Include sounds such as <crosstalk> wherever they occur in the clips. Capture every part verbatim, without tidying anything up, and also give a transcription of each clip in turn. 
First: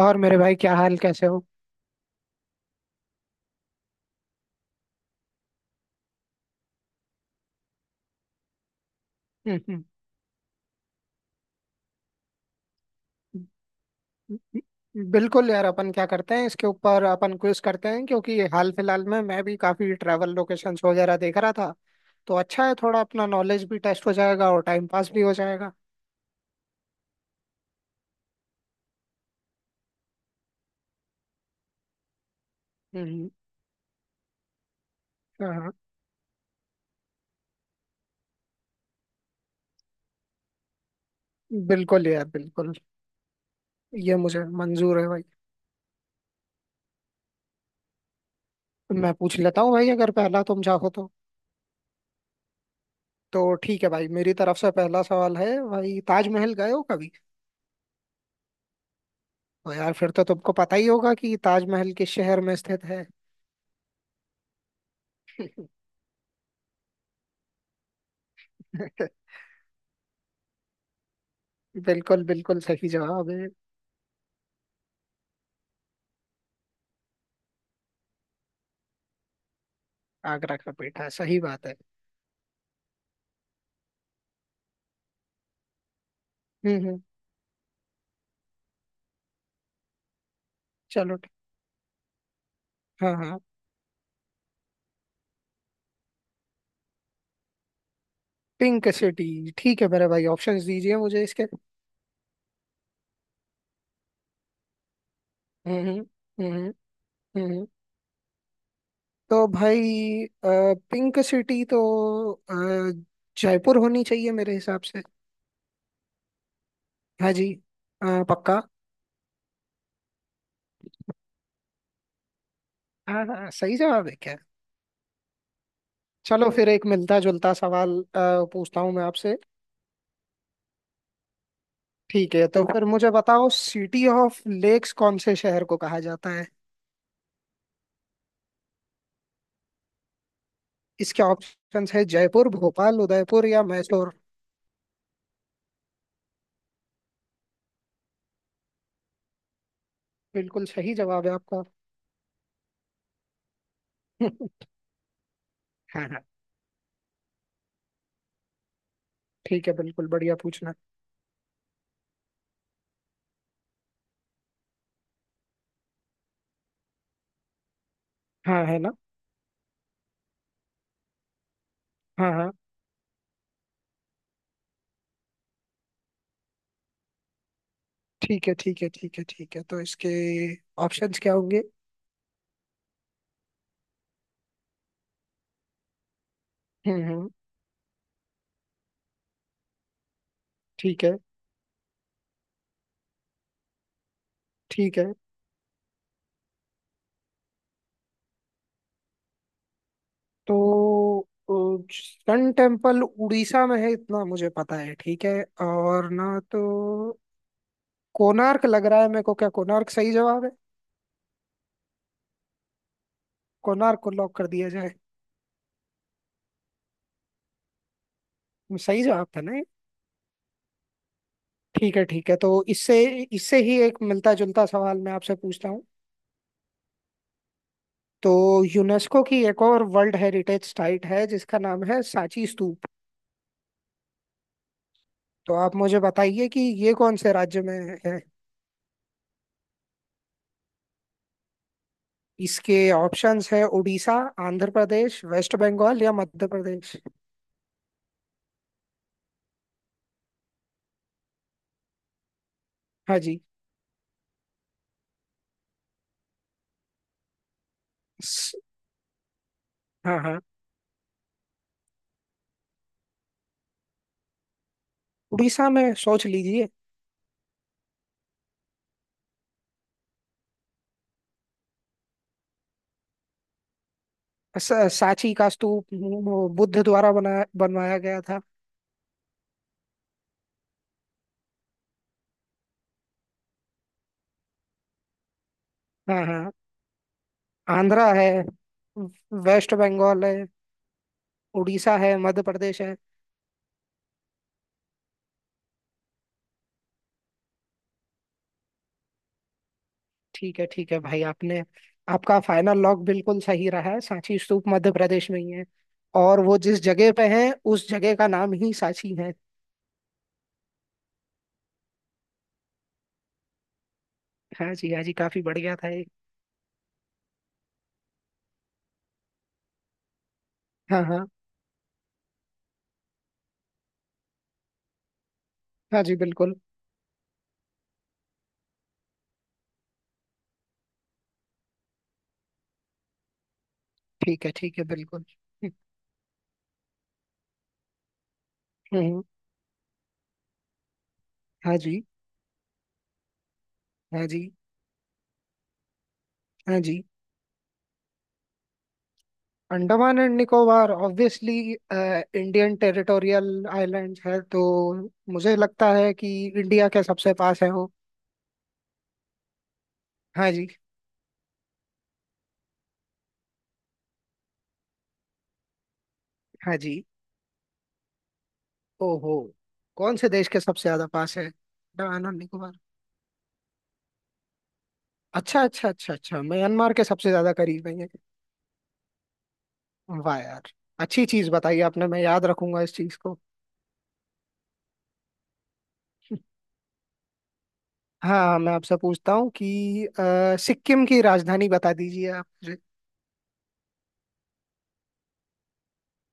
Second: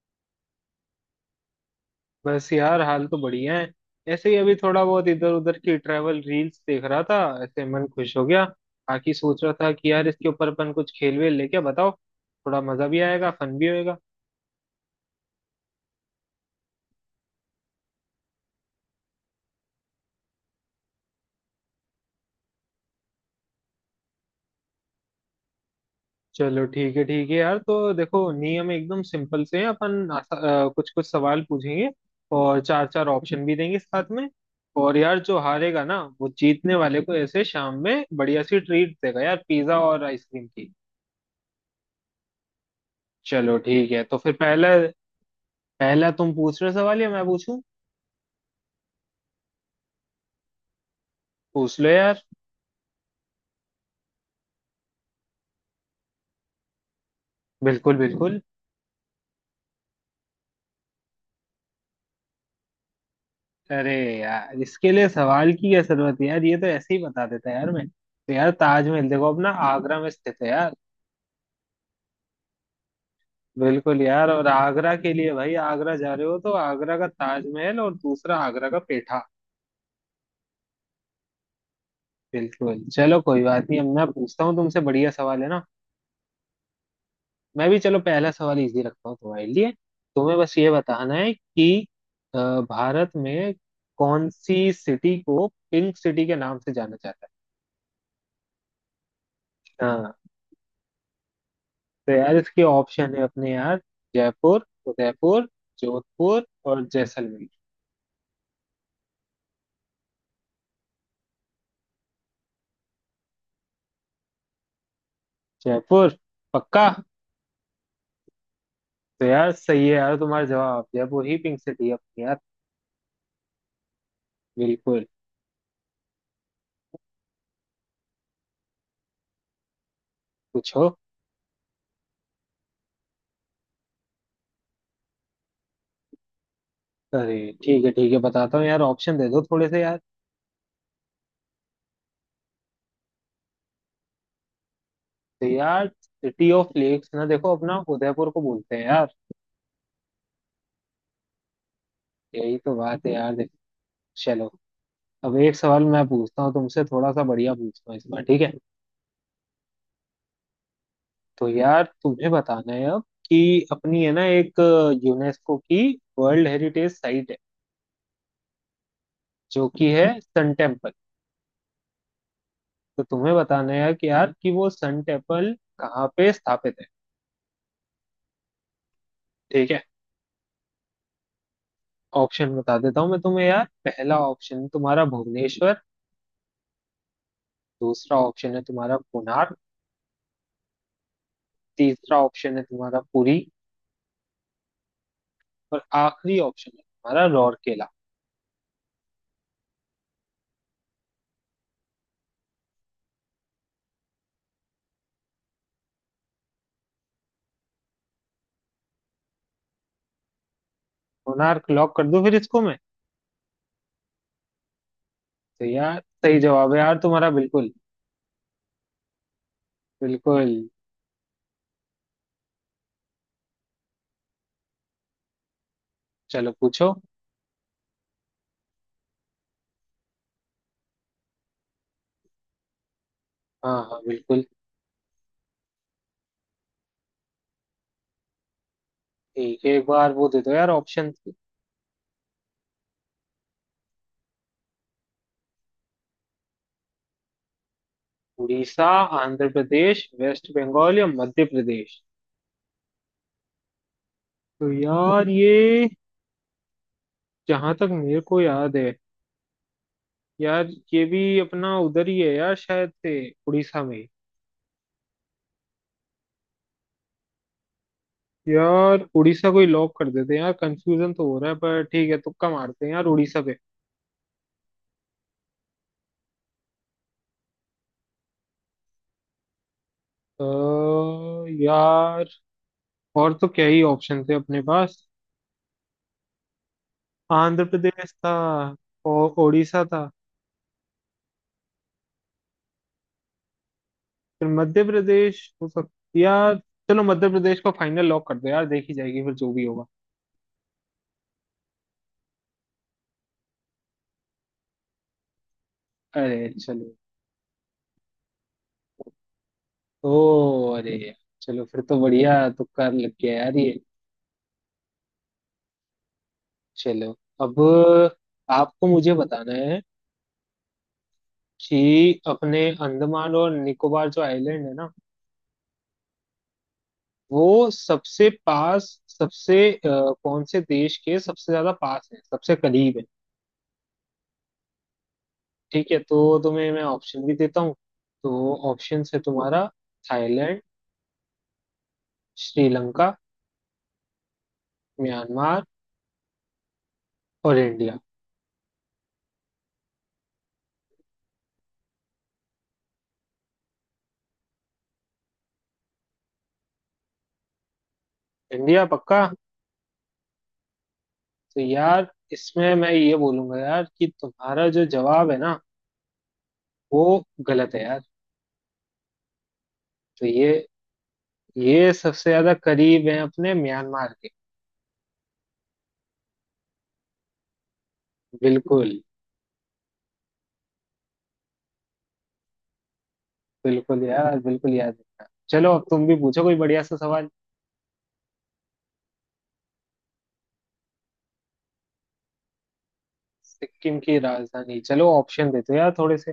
और मेरे भाई, क्या हाल कैसे हो? बस यार हाल तो बढ़िया है। ऐसे ही अभी थोड़ा बहुत इधर उधर की ट्रैवल रील्स देख रहा था। ऐसे मन खुश हो गया। बाकी सोच रहा था हम्म, कि यार इसके ऊपर अपन कुछ खेल वेल लेके बताओ। थोड़ा मजा भी आएगा, फन भी होएगा। हम्म, बिल्कुल यार अपन क्या करते हैं इसके ऊपर अपन क्विज करते हैं, क्योंकि हाल फिलहाल में मैं भी काफी ट्रैवल लोकेशंस वगैरह देख रहा था। तो अच्छा है, थोड़ा अपना नॉलेज भी टेस्ट हो जाएगा और टाइम पास भी हो जाएगा। चलो ठीक है ठीक है यार, तो देखो नियम एकदम सिंपल से है। अपन आसा, कुछ कुछ सवाल पूछेंगे और चार चार हम्म। ऑप्शन भी देंगे साथ में। और यार जो हाँ हाँ, हारेगा ना वो जीतने वाले को ऐसे शाम में बढ़िया सी ट्रीट देगा यार, पिज्जा और आइसक्रीम की। बिल्कुल यार बिल्कुल। चलो ठीक है, ये तो फिर मुझे पहला। मंजूर है भाई। पहला तुम पूछ रहे हो सवाल या मैं पूछूं? मैं पूछ लेता हूँ भाई, अगर पहला तुम चाहो तो। पूछ लो यार। तो ठीक है भाई, मेरी तरफ से पहला सवाल है भाई, ताजमहल गए हो कभी? बिल्कुल बिल्कुल। तो यार फिर तो तुमको पता ही होगा कि ताजमहल किस शहर में स्थित अरे यार, इसके लिए है। सवाल की क्या जरूरत है यार, ये तो ऐसे ही बता देता है यार। मैं तो यार ताजमहल <laughs> देखो अपना आगरा में स्थित है यार। बिल्कुल बिल्कुल सही जवाब है। बिल्कुल यार, और आगरा के लिए भाई, आगरा जा रहे हो तो आगरा का ताजमहल और दूसरा आगरा का पेठा। आगरा का पेठा सही बात है। बिल्कुल, चलो कोई बात नहीं, अब मैं पूछता हूँ तुमसे। बढ़िया सवाल है ना। हम्म हम्म। मैं भी चलो पहला सवाल इजी रखता हूँ तुम्हारे लिए। तुम्हें बस ये बताना चलो ठी- है कि अ, भारत हाँ हाँ। में कौन सी सिटी को पिंक सिटी के नाम से जाना जाता पिंक सिटी। ठीक है। है मेरे हाँ, भाई, ऑप्शंस दीजिए मुझे इसके। तो यार इसके ऑप्शन है अपने यार, जयपुर, उदयपुर, हम्म हम्म जोधपुर हम्म हम्म। और जैसलमेर। हम्म, हम्म, तो भाई, पिंक सिटी तो अ, जयपुर होनी चाहिए मेरे हिसाब से। जयपुर पक्का? हाँ जी। अ, पक्का। तो यार सही है यार तुम्हारा जवाब, जयपुर ही पिंक सिटी है अपनी यार। हाँ हाँ, सही जवाब है क्या? बिल्कुल। चलो फिर एक मिलता जुलता सवाल अ, पूछता हूँ मैं आपसे। पूछो। ठीक है, तो फिर मुझे बताओ सिटी ऑफ लेक्स कौन से शहर को कहा जाता है? अरे ठीक है ठीक है, बताता हूँ यार, ऑप्शन दे दो थोड़े से यार। इसके ऑप्शंस है जयपुर, भोपाल, उदयपुर या मैसूर। तो यार सिटी ऑफ लेक्स ना देखो अपना उदयपुर को बोलते हैं यार। बिल्कुल सही जवाब है आपका। यही तो बात है यार, देखो। चलो। <laughs> अब एक सवाल हाँ मैं हाँ, पूछता हूँ तुमसे, थोड़ा सा बढ़िया पूछता हूँ इस बार ठीक है। ठीक है, बिल्कुल बढ़िया पूछना। तो यार तुम्हें बताना है अब, कि अपनी है ना एक यूनेस्को की वर्ल्ड हेरिटेज साइट है हाँ है ना। जो कि है सन टेम्पल। हाँ हाँ। तो तुम्हें बताना है कि यार कि वो सन टेम्पल कहाँ पे स्थापित है। ठीक है ठीक है ठीक है ठीक है, ठीक तो है, इसके ऑप्शंस क्या होंगे? ऑप्शन बता देता हूँ मैं तुम्हें यार। पहला ऑप्शन है तुम्हारा भुवनेश्वर, हम्म हम्म। दूसरा ऑप्शन है तुम्हारा कोणार्क, ठीक है तीसरा ऑप्शन है तुम्हारा पुरी ठीक है। और आखिरी ऑप्शन है तुम्हारा राउरकेला। तो सन टेम्पल उड़ीसा में है इतना मुझे पता है, ठीक है। और ना तो कोणार्क लग रहा है मेरे को, क्या कोणार्क सही जवाब है? कोणार्क लॉक कर दूं फिर इसको मैं? कोणार्क को लॉक कर दिया जाए। तो यार सही जवाब है यार तुम्हारा, बिल्कुल। सही जवाब था ना? बिल्कुल। ठीक है ठीक है, तो इससे इससे ही एक मिलता जुलता सवाल मैं आपसे पूछता हूँ। चलो पूछो। तो यूनेस्को की एक और वर्ल्ड हेरिटेज साइट है जिसका नाम है सांची स्तूप। हाँ हाँ बिल्कुल। तो आप मुझे बताइए कि ये कौन से राज्य में है। ठीक है, एक बार वो दे दो यार ऑप्शन। इसके ऑप्शंस है उड़ीसा, आंध्र प्रदेश, वेस्ट बंगाल या मध्य प्रदेश। उड़ीसा, आंध्र प्रदेश, वेस्ट बंगाल या मध्य प्रदेश? हाँ जी। तो यार ये, जहां तक मेरे को स- याद है हाँ हाँ। यार, ये भी अपना उधर ही है यार शायद से, उड़ीसा में ही। उड़ीसा में सोच लीजिए। यार उड़ीसा को ही लॉक कर देते हैं यार, कंफ्यूजन तो हो रहा है पर ठीक है, तुक्का मारते हैं यार उड़ीसा पे। स- सांची का स्तूप वो बुद्ध द्वारा बना बनवाया गया था। अ, यार और तो क्या ही ऑप्शन थे अपने पास। हाँ हाँ। आंध्र आंध्रा प्रदेश है। था और वेस्ट उड़ीसा था। बंगाल है। उड़ीसा है, मध्य प्रदेश है। फिर मध्य प्रदेश हो सकता यार। चलो मध्य प्रदेश को फाइनल लॉक कर दो यार, देखी जाएगी फिर जो भी होगा। ठीक है ठीक है भाई, आपने आपका फाइनल लॉक बिल्कुल सही रहा है, सांची स्तूप मध्य प्रदेश में ही है। और अरे वो जिस चलो। जगह पे है उस जगह का नाम ही सांची है। ओ अरे यार, चलो फिर तो बढ़िया तुक्का लग गया यार ये। हाँ जी हाँ जी, काफी बढ़िया था ये। चलो। अब आपको मुझे बताना है, हाँ हाँ। कि अपने अंडमान और निकोबार जो आइलैंड है ना, हाँ जी बिल्कुल। वो सबसे पास, सबसे अ, कौन से देश के सबसे ज्यादा पास है, सबसे करीब है। ठीक है ठीक है बिल्कुल। हम्म ठीक है, तो तुम्हें मैं ऑप्शन भी देता हूँ। तो ऑप्शन है हम्म, तुम्हारा थाईलैंड, हाँ जी श्रीलंका, हाँ जी म्यांमार हाँ जी। और India. Andaman and Nicobar obviously Indian territorial island है, तो मुझे लगता है कि इंडिया के सबसे पास है वो। इंडिया पक्का? हाँ जी। तो यार इसमें मैं ये बोलूंगा यार कि तुम्हारा जो जवाब है ना, हाँ वो जी। गलत है यार। ओहो। कौन तो से देश ये के सबसे ज्यादा पास है ये अंडमान सबसे और ज्यादा निकोबार? करीब है अपने म्यांमार के। अच्छा अच्छा अच्छा अच्छा, म्यांमार के सबसे ज्यादा करीब है ये। बिल्कुल। वाह यार। अच्छी चीज बताई आपने, मैं याद रखूंगा इस चीज को। बिल्कुल यार बिल्कुल याद रखना। चलो अब तुम भी पूछो कोई बढ़िया सा सवाल। हाँ हाँ, मैं आपसे पूछता हूँ कि अ, सिक्किम की राजधानी बता दीजिए आप मुझे। सिक्किम की राजधानी, चलो ऑप्शन देते हो यार थोड़े से।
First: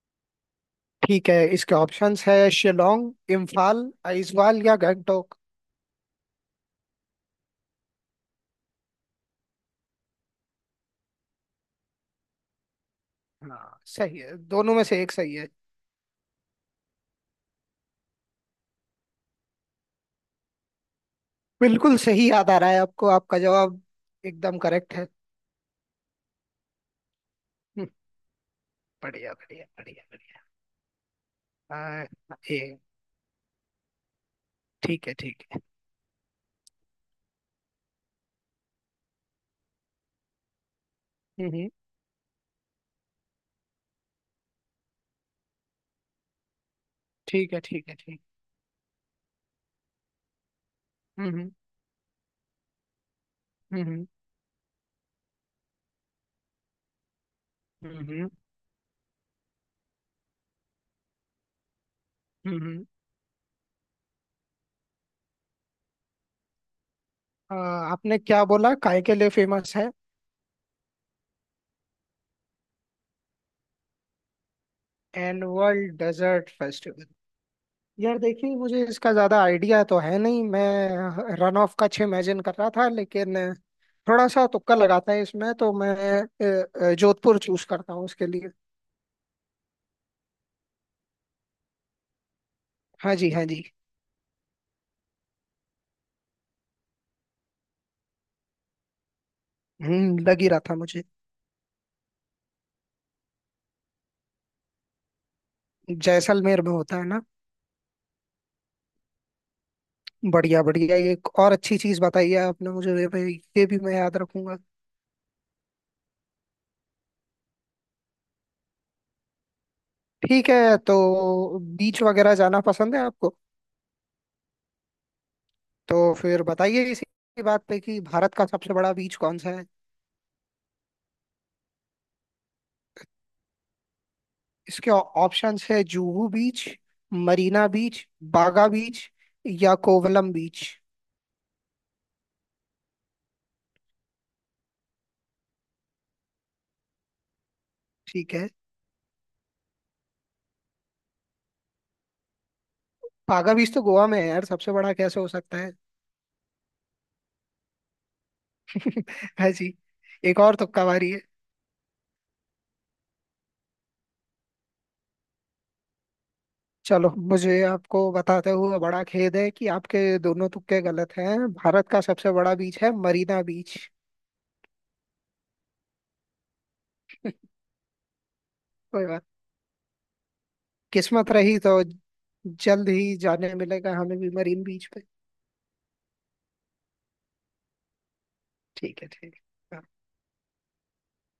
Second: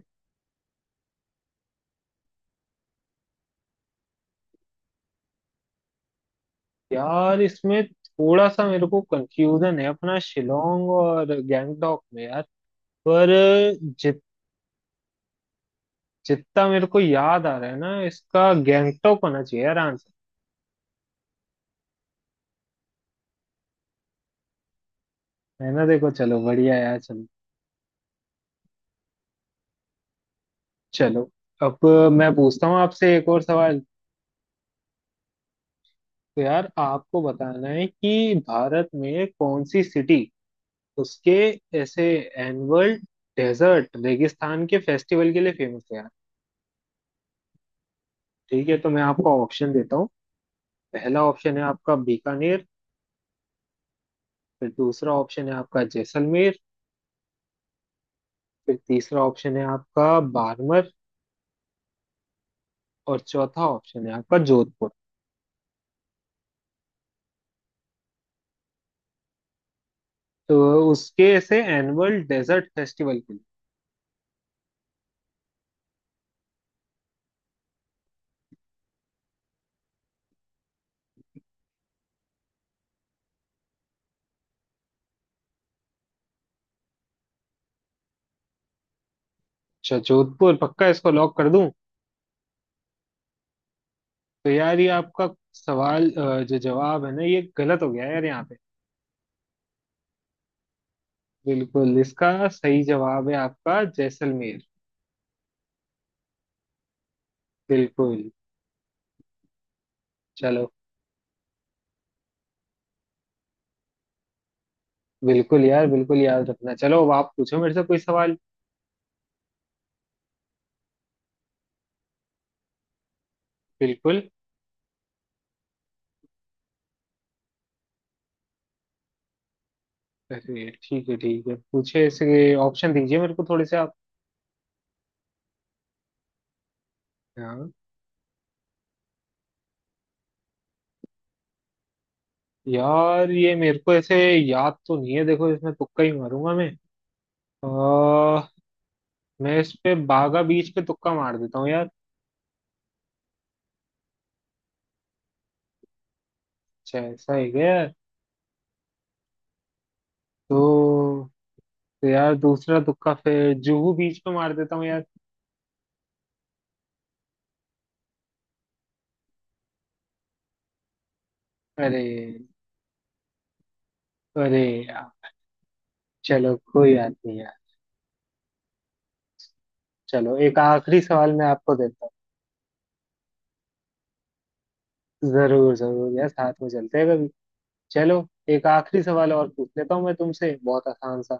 ठीक है, इसके ऑप्शंस है शिलोंग, इम्फाल, आइजवाल या गैंगटोक। यार इसमें थोड़ा सा मेरे को कंफ्यूजन है अपना शिलोंग और गैंगटॉक में यार। पर हाँ सही जित है, दोनों में से एक सही है। जितना मेरे को याद आ रहा है ना, इसका गैंगटॉक होना चाहिए यार आंसर। बिल्कुल सही याद आ रहा है आपको, आपका जवाब एकदम करेक्ट है। है ना, देखो चलो बढ़िया यार। चलो। हम्म, बढ़िया बढ़िया बढ़िया बढ़िया। चलो अब हाँ, मैं पूछता हूँ ये आपसे एक और सवाल। ठीक है ठीक है। तो यार आपको बताना है कि भारत में कौन सी सिटी उसके हम्म हम्म, ऐसे एनुअल डेजर्ट रेगिस्तान के फेस्टिवल के लिए फेमस है यार। ठीक है ठीक है ठीक। ठीक है, तो मैं आपको ऑप्शन देता हूँ। पहला हम्म ऑप्शन है आपका बीकानेर, हम्म हम्म फिर दूसरा ऑप्शन है आपका जैसलमेर, हम्म फिर तीसरा ऑप्शन है आपका बाड़मेर हम्म हम्म। और चौथा ऑप्शन है आपका जोधपुर। आ, आपने क्या बोला काय के लिए फेमस है? तो उसके ऐसे एनुअल डेजर्ट फेस्टिवल के लिए। Annual desert festival. यार देखिए, मुझे इसका ज्यादा आइडिया तो है नहीं, मैं रन ऑफ का छह इमेजिन कर रहा था लेकिन थोड़ा सा तुक्का लगाता है, इसमें तो मैं अ, अ, जोधपुर चूज करता हूँ इसके लिए। अच्छा जोधपुर पक्का, इसको लॉक कर दूं? हाँ जी हाँ जी। तो यार ये आपका सवाल, अ, जो जवाब है ना ये गलत हो गया यार यहाँ पे। हम्म, लग ही रहा था मुझे। बिल्कुल, इसका सही जवाब है आपका जैसलमेर। जैसलमेर में होता है ना? बिल्कुल। बढ़िया चलो। बढ़िया, ये एक और अच्छी चीज बताई है आपने मुझे ये भी। ये भी मैं याद रखूंगा। बिल्कुल यार बिल्कुल याद रखना। चलो अब आप पूछो मेरे से कोई सवाल। ठीक है, तो बीच वगैरह जाना पसंद है आपको? बिल्कुल। तो फिर बताइए इसी बात पे कि भारत का सबसे बड़ा बीच कौन सा है? अरे ठीक है ठीक है पूछे, इसके ऑप्शन दीजिए मेरे को थोड़े से। इसके ऑप्शंस है जुहू बीच, मरीना आप बीच, बागा बीच या कोवलम बीच। यार ये मेरे को ऐसे याद तो नहीं है, देखो इसमें तुक्का ही मारूंगा मैं। ठीक आ, है। मैं इस पे बागा बीच पे तुक्का मार देता हूँ यार। बागा बीच तो गोवा में है यार, सबसे बड़ा कैसे हो सकता है? अच्छा ऐसा है क्या यार? <laughs> है जी। एक और तुक्का मारी है। तो, तो यार दूसरा तुक्का फिर जुहू बीच पे मार देता हूँ यार। चलो, मुझे आपको बताते हुए बड़ा खेद है कि आपके दोनों तुक्के गलत हैं, भारत अरे। का सबसे बड़ा बीच है मरीना बीच। अरे यार चलो कोई बात नहीं यार। चलो एक आखिरी किस्मत सवाल मैं रही तो आपको देता जल्द ही जाने मिलेगा हमें भी मरीन बीच पे। हूँ। जरूर जरूर यार, साथ में चलते हैं कभी। चलो। एक ठीक आखिरी है सवाल ठीक और पूछ है। लेता हूँ मैं तुमसे, बहुत आसान सा।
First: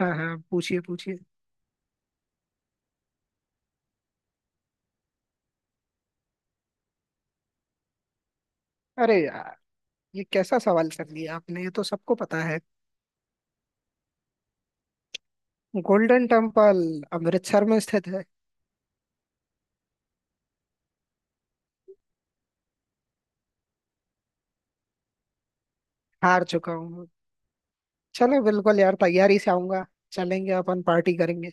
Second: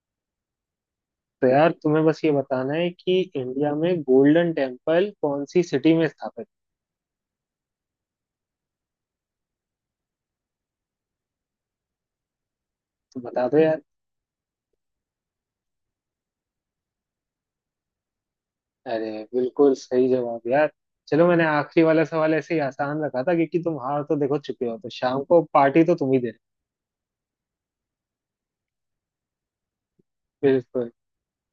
हाँ हाँ, पूछिए पूछिए। तो यार तुम्हें बस ये बताना है कि इंडिया में गोल्डन टेम्पल कौन सी सिटी में स्थापित। अरे यार, ये कैसा सवाल कर लिया आपने, ये तो सबको पता है। तो बता दो यार। गोल्डन टेम्पल अमृतसर में स्थित है। अरे बिल्कुल सही जवाब यार। चलो मैंने आखिरी वाला सवाल ऐसे ही आसान रखा था, क्योंकि तुम हार तो देखो चुके हो, तो शाम को पार्टी तो तुम ही दे रहे हार चुका हूँ। चलो बिल्कुल यार, तैयारी से आऊंगा। हो। चलेंगे अपन बिल्कुल। पार्टी करेंगे।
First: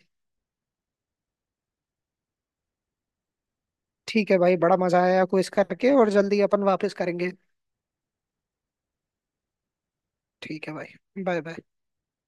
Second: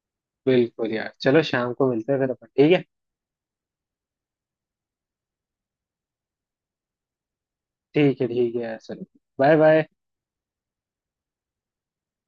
बिल्कुल यार चलो, शाम को मिलते हैं फिर अपन, ठीक है। ठीक है भाई, बड़ा मजा आया क्विज करके और जल्दी अपन वापस करेंगे। ठीक है ठीक है यार, चलो। Bye bye. ठीक है भाई, बाय बाय।